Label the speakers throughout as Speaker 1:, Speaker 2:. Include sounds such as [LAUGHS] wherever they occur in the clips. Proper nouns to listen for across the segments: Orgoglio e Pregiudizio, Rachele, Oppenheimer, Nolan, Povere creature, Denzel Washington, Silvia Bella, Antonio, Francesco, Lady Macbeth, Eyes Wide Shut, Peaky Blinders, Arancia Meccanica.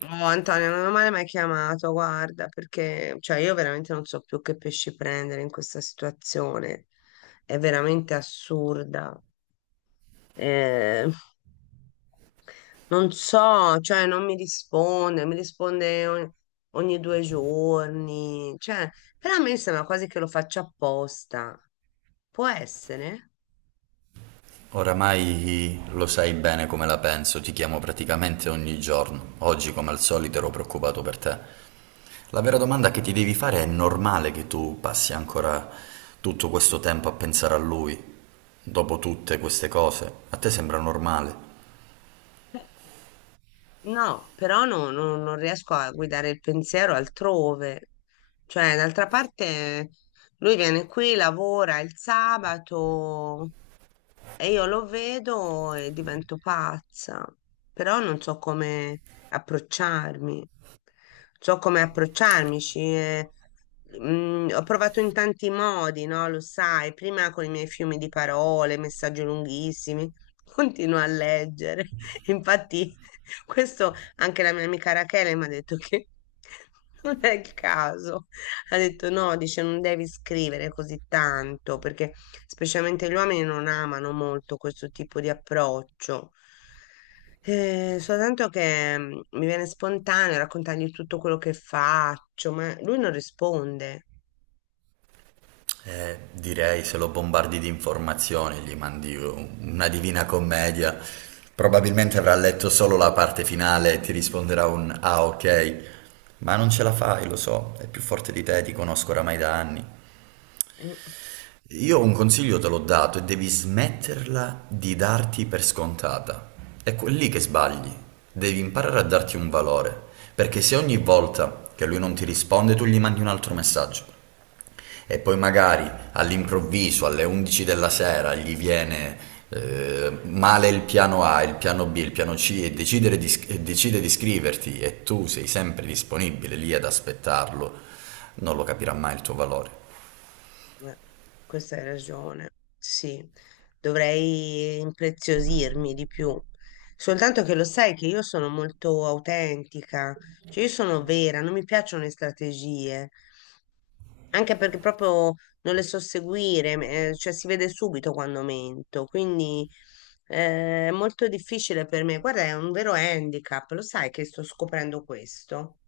Speaker 1: Oh, Antonio, non mi hai mai chiamato, guarda, perché cioè, io veramente non so più che pesci prendere in questa situazione. È veramente assurda. Eh, Non so, cioè, non mi risponde, mi risponde ogni due giorni. Cioè, però a me sembra quasi che lo faccia apposta. Può essere?
Speaker 2: Oramai lo sai bene come la penso, ti chiamo praticamente ogni giorno. Oggi, come al solito, ero preoccupato per te. La vera domanda che ti devi fare è normale che tu passi ancora tutto questo tempo a pensare a lui, dopo tutte queste cose? A te sembra normale?
Speaker 1: No, però non riesco a guidare il pensiero altrove. Cioè, d'altra parte, lui viene qui, lavora il sabato, e io lo vedo e divento pazza, però non so come approcciarmi. So come approcciarmi. Ho provato in tanti modi, no? Lo sai, prima con i miei fiumi di parole, messaggi lunghissimi, [LAUGHS] continuo a leggere. [LAUGHS] Infatti, questo anche la mia amica Rachele mi ha detto che [LAUGHS] non è il caso. Ha detto no, dice non devi scrivere così tanto perché specialmente gli uomini non amano molto questo tipo di approccio. Soltanto che mi viene spontaneo raccontargli tutto quello che faccio, ma lui non risponde.
Speaker 2: Direi se lo bombardi di informazioni, gli mandi una Divina Commedia, probabilmente avrà letto solo la parte finale e ti risponderà un ah ok, ma non ce la fai, lo so, è più forte di te, ti conosco oramai da anni.
Speaker 1: Mm.
Speaker 2: Io un consiglio te l'ho dato e devi smetterla di darti per scontata. È quel lì che sbagli, devi imparare a darti un valore, perché se ogni volta che lui non ti risponde tu gli mandi un altro messaggio e poi magari all'improvviso alle 11 della sera gli viene male il piano A, il piano B, il piano C e, decidere di, e decide di iscriverti e tu sei sempre disponibile lì ad aspettarlo, non lo capirà mai il tuo valore.
Speaker 1: Eh, Questa hai ragione, sì, dovrei impreziosirmi di più. Soltanto che lo sai che io sono molto autentica, cioè io sono vera, non mi piacciono le strategie, anche perché proprio non le so seguire, cioè si vede subito quando mento, quindi è molto difficile per me. Guarda, è un vero handicap, lo sai che sto scoprendo questo.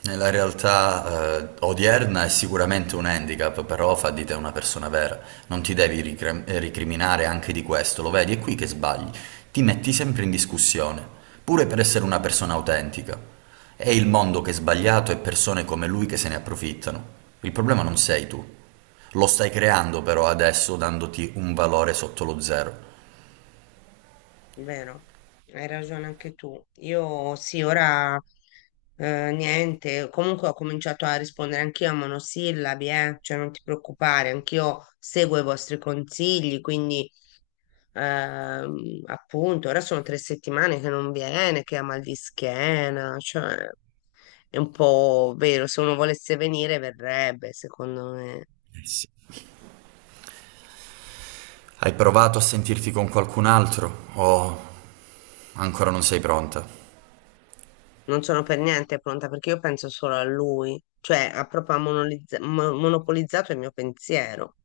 Speaker 2: Nella realtà odierna è sicuramente un handicap, però fa di te una persona vera. Non ti devi ricriminare anche di questo, lo vedi, è qui che sbagli. Ti metti sempre in discussione, pure per essere una persona autentica. È il mondo che è sbagliato e persone come lui che se ne approfittano. Il problema non sei tu. Lo stai creando però adesso dandoti un valore sotto lo zero.
Speaker 1: Vero, hai ragione anche tu. Io sì, ora niente, comunque ho cominciato a rispondere anch'io a monosillabi, cioè non ti preoccupare, anch'io seguo i vostri consigli, quindi appunto, ora sono 3 settimane che non viene, che ha mal di schiena, cioè è un po' vero, se uno volesse venire verrebbe, secondo me.
Speaker 2: Hai provato a sentirti con qualcun altro o ancora non sei pronta?
Speaker 1: Non sono per niente pronta perché io penso solo a lui, cioè ha proprio monopolizzato il mio pensiero.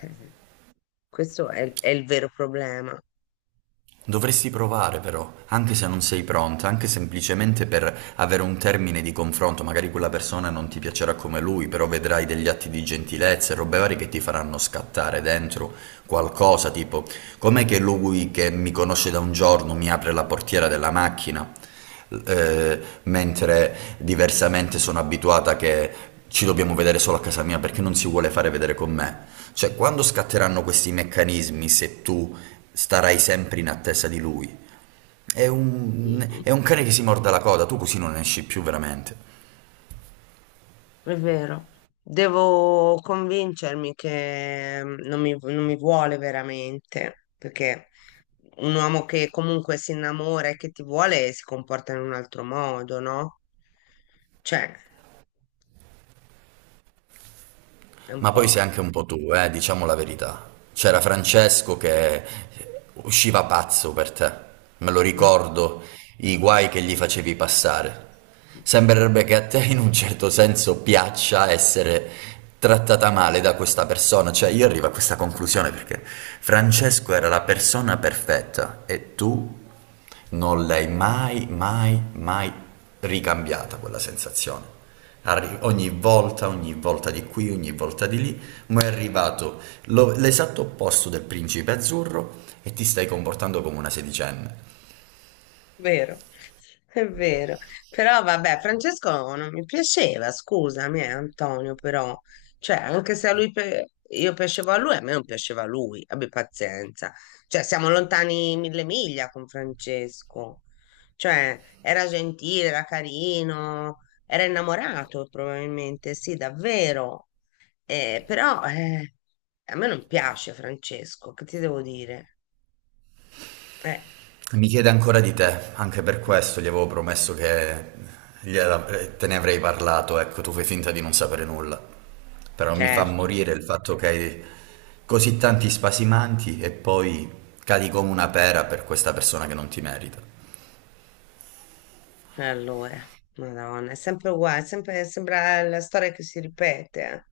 Speaker 1: Eh, Questo è il vero problema.
Speaker 2: Dovresti provare però, anche se non sei pronta, anche semplicemente per avere un termine di confronto, magari quella persona non ti piacerà come lui, però vedrai degli atti di gentilezza e robe varie che ti faranno scattare dentro qualcosa, tipo com'è che lui che mi conosce da un giorno mi apre la portiera della macchina? Mentre diversamente sono abituata che ci dobbiamo vedere solo a casa mia perché non si vuole fare vedere con me. Cioè, quando scatteranno questi meccanismi se tu starai sempre in attesa di lui?
Speaker 1: Mm,
Speaker 2: È un cane che si morde la coda, tu così non esci più veramente.
Speaker 1: è vero. Devo convincermi che non mi vuole veramente, perché un uomo che comunque si innamora e che ti vuole si comporta in un altro modo, no? Cioè, è un
Speaker 2: Ma poi sei
Speaker 1: po'...
Speaker 2: anche un po' tu, diciamo la verità. C'era Francesco che usciva pazzo per te, me lo
Speaker 1: Mm.
Speaker 2: ricordo, i guai che gli facevi passare. Sembrerebbe che a te in un certo senso piaccia essere trattata male da questa persona, cioè io arrivo a questa conclusione perché Francesco era la persona perfetta e tu non l'hai mai, mai, mai ricambiata quella sensazione. Ogni volta, ogni volta di qui, ogni volta di lì, ma è arrivato l'esatto opposto del principe azzurro e ti stai comportando come una sedicenne.
Speaker 1: Vero, è vero. Però vabbè, Francesco non mi piaceva, scusami, Antonio, però, cioè, anche se a io piacevo a lui, a me non piaceva a lui, abbi pazienza. Cioè, siamo lontani 1.000 miglia con Francesco. Cioè, era gentile, era carino, era innamorato probabilmente, sì, davvero. Però a me non piace Francesco, che ti devo dire? Eh,
Speaker 2: Mi chiede ancora di te, anche per questo gli avevo promesso che te ne avrei parlato, ecco, tu fai finta di non sapere nulla. Però mi fa
Speaker 1: certo.
Speaker 2: morire il fatto che hai così tanti spasimanti e poi cadi come una pera per questa persona che non ti merita.
Speaker 1: E allora, Madonna, è sempre uguale, è sempre, sembra la storia che si ripete. Eh.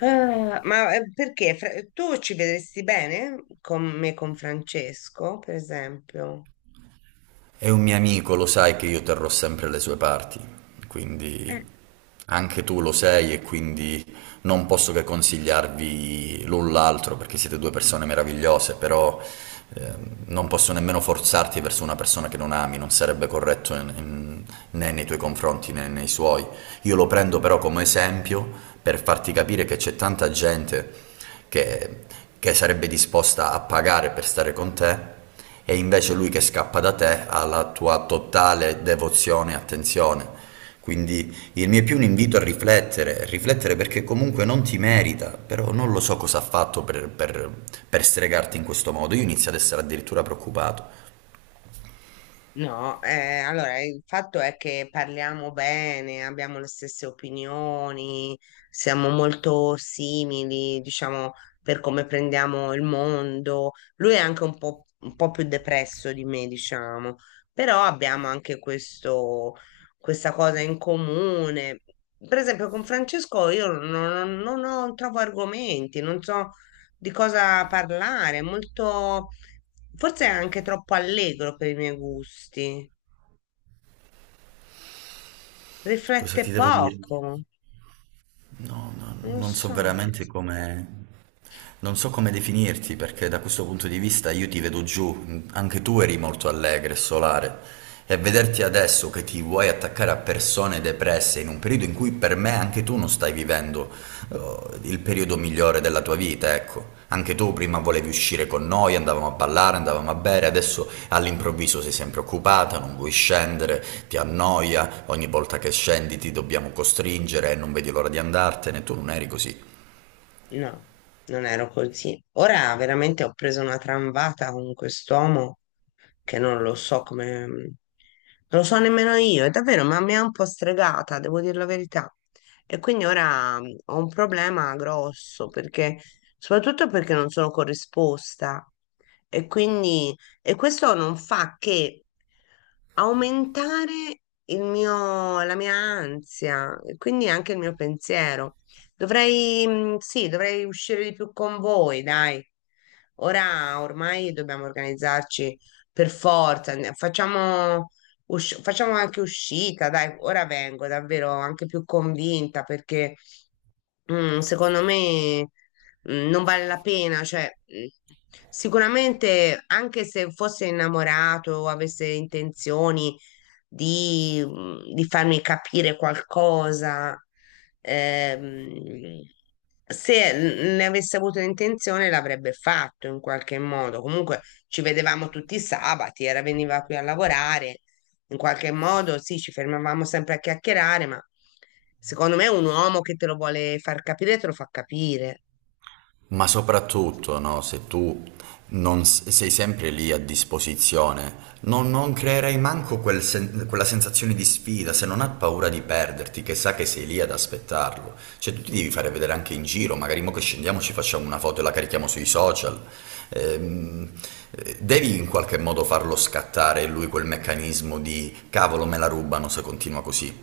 Speaker 1: Ah, ma perché? Tu ci vedresti bene con me, con Francesco, per esempio?
Speaker 2: È un mio amico, lo sai che io terrò sempre le sue parti, quindi anche tu lo sei e quindi non posso che consigliarvi l'un l'altro perché siete due persone meravigliose, però ehm, non posso nemmeno forzarti verso una persona che non ami, non sarebbe corretto né nei tuoi confronti né nei suoi. Io lo prendo però come esempio per farti capire che c'è tanta gente che, che sarebbe disposta a pagare per stare con te è invece lui che scappa da te alla tua totale devozione e attenzione. Quindi il mio è più un invito a riflettere, riflettere perché comunque non ti merita, però non lo so cosa ha fatto per stregarti in questo modo. Io inizio ad essere addirittura preoccupato.
Speaker 1: No, allora il fatto è che parliamo bene, abbiamo le stesse opinioni, siamo molto simili, diciamo, per come prendiamo il mondo. Lui è anche un un po' più depresso di me, diciamo, però abbiamo anche questa cosa in comune. Per esempio, con Francesco io non, non- non ho- trovo argomenti, non so di cosa parlare, molto, forse è anche troppo allegro per i miei gusti,
Speaker 2: Cosa
Speaker 1: riflette
Speaker 2: ti devo dire?
Speaker 1: poco,
Speaker 2: No, no,
Speaker 1: non lo
Speaker 2: non so
Speaker 1: so.
Speaker 2: veramente come... Non so come definirti perché da questo punto di vista io ti vedo giù, anche tu eri molto allegra e solare e vederti adesso che ti vuoi attaccare a persone depresse in un periodo in cui per me anche tu non stai vivendo eh, il periodo migliore della tua vita, ecco. Anche tu prima volevi uscire con noi, andavamo a ballare, andavamo a bere, adesso all'improvviso sei sempre occupata, non vuoi scendere, ti annoia, ogni volta che scendi ti dobbiamo costringere e non vedi l'ora di andartene, tu non eri così.
Speaker 1: No, non ero così. Ora veramente ho preso una tramvata con quest'uomo che non lo so come... Non lo so nemmeno io, è davvero, ma mi ha un po' stregata, devo dire la verità. E quindi ora ho un problema grosso, perché... soprattutto perché non sono corrisposta. E quindi... e questo non fa che aumentare la mia ansia, e quindi anche il mio pensiero. Sì, dovrei uscire di più con voi, dai. Ora ormai dobbiamo organizzarci per forza. Facciamo, facciamo anche uscita, dai. Ora vengo davvero anche più convinta perché secondo me non vale la pena. Cioè, mm, sicuramente anche se fosse innamorato o avesse intenzioni di, di farmi capire qualcosa. Ehm, se ne avesse avuto l'intenzione l'avrebbe fatto in qualche modo. Comunque ci vedevamo tutti i sabati, veniva qui a lavorare. In qualche modo sì, ci fermavamo sempre a chiacchierare, ma secondo me un uomo che te lo vuole far capire, te lo fa capire.
Speaker 2: Ma soprattutto, no, se tu non s- sei sempre lì a disposizione, non creerai manco quel quella sensazione di sfida, se non ha paura di perderti, che sa che sei lì ad aspettarlo. Cioè, tu ti devi fare vedere anche in giro, magari mo che scendiamo ci facciamo una foto e la carichiamo sui social. Ehm, Devi in qualche modo farlo scattare lui quel meccanismo di cavolo, me la rubano se continua così.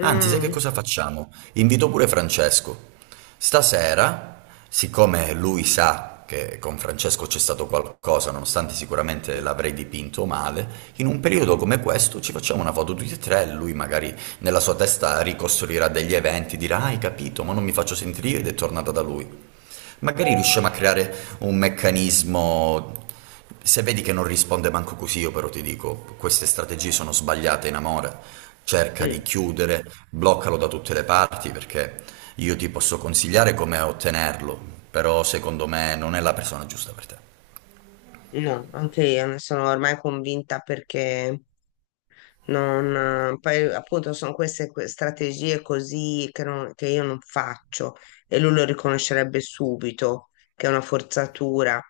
Speaker 2: Anzi, sai che cosa facciamo? Invito pure Francesco. Stasera, siccome lui sa che con Francesco c'è stato qualcosa, nonostante sicuramente l'avrei dipinto male, in un periodo come questo ci facciamo una foto tutti e tre, lui magari nella sua testa ricostruirà degli eventi, dirà, "Ah, hai capito, ma non mi faccio sentire ed è tornata da lui. Magari riusciamo a creare un meccanismo. Se vedi che non risponde manco così, io però ti dico, queste strategie sono sbagliate in amore. Cerca di
Speaker 1: Mm.
Speaker 2: chiudere, bloccalo da tutte le parti perché io ti posso consigliare come ottenerlo, però secondo me non è la persona giusta per te.
Speaker 1: No, anche io ne sono ormai convinta perché Non, poi appunto sono queste strategie così che io non faccio e lui lo riconoscerebbe subito che è una forzatura.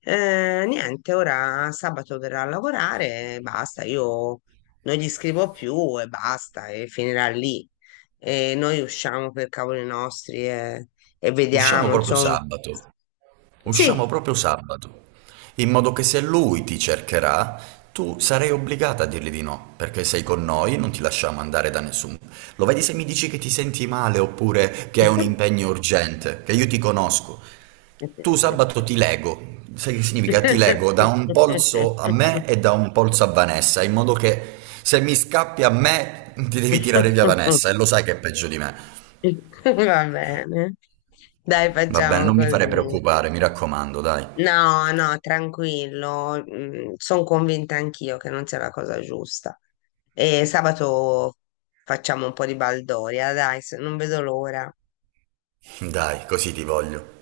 Speaker 1: Niente, ora sabato verrà a lavorare e basta, io non gli scrivo più e basta e finirà lì. E noi usciamo per cavoli nostri e
Speaker 2: Usciamo
Speaker 1: vediamo,
Speaker 2: proprio
Speaker 1: insomma.
Speaker 2: sabato. Usciamo
Speaker 1: Sì.
Speaker 2: proprio sabato, in modo che se lui ti cercherà, tu sarai obbligata a dirgli di no, perché sei con noi, non ti lasciamo andare da nessuno. Lo vedi se mi dici che ti senti male oppure che hai un impegno urgente, che io ti conosco. Tu sabato ti lego, sai che significa? Ti lego da un polso a
Speaker 1: [LAUGHS]
Speaker 2: me e da un polso a Vanessa, in modo che se mi scappi a me ti devi tirare via
Speaker 1: [LAUGHS]
Speaker 2: Vanessa e lo sai che è peggio di me.
Speaker 1: Va bene. Dai,
Speaker 2: Va bene,
Speaker 1: facciamo
Speaker 2: non mi fare
Speaker 1: così.
Speaker 2: preoccupare, mi raccomando, dai.
Speaker 1: No, no, tranquillo. Sono convinta anch'io che non sia la cosa giusta. E sabato facciamo un po' di baldoria, dai, se- non vedo l'ora.
Speaker 2: Dai, così ti voglio.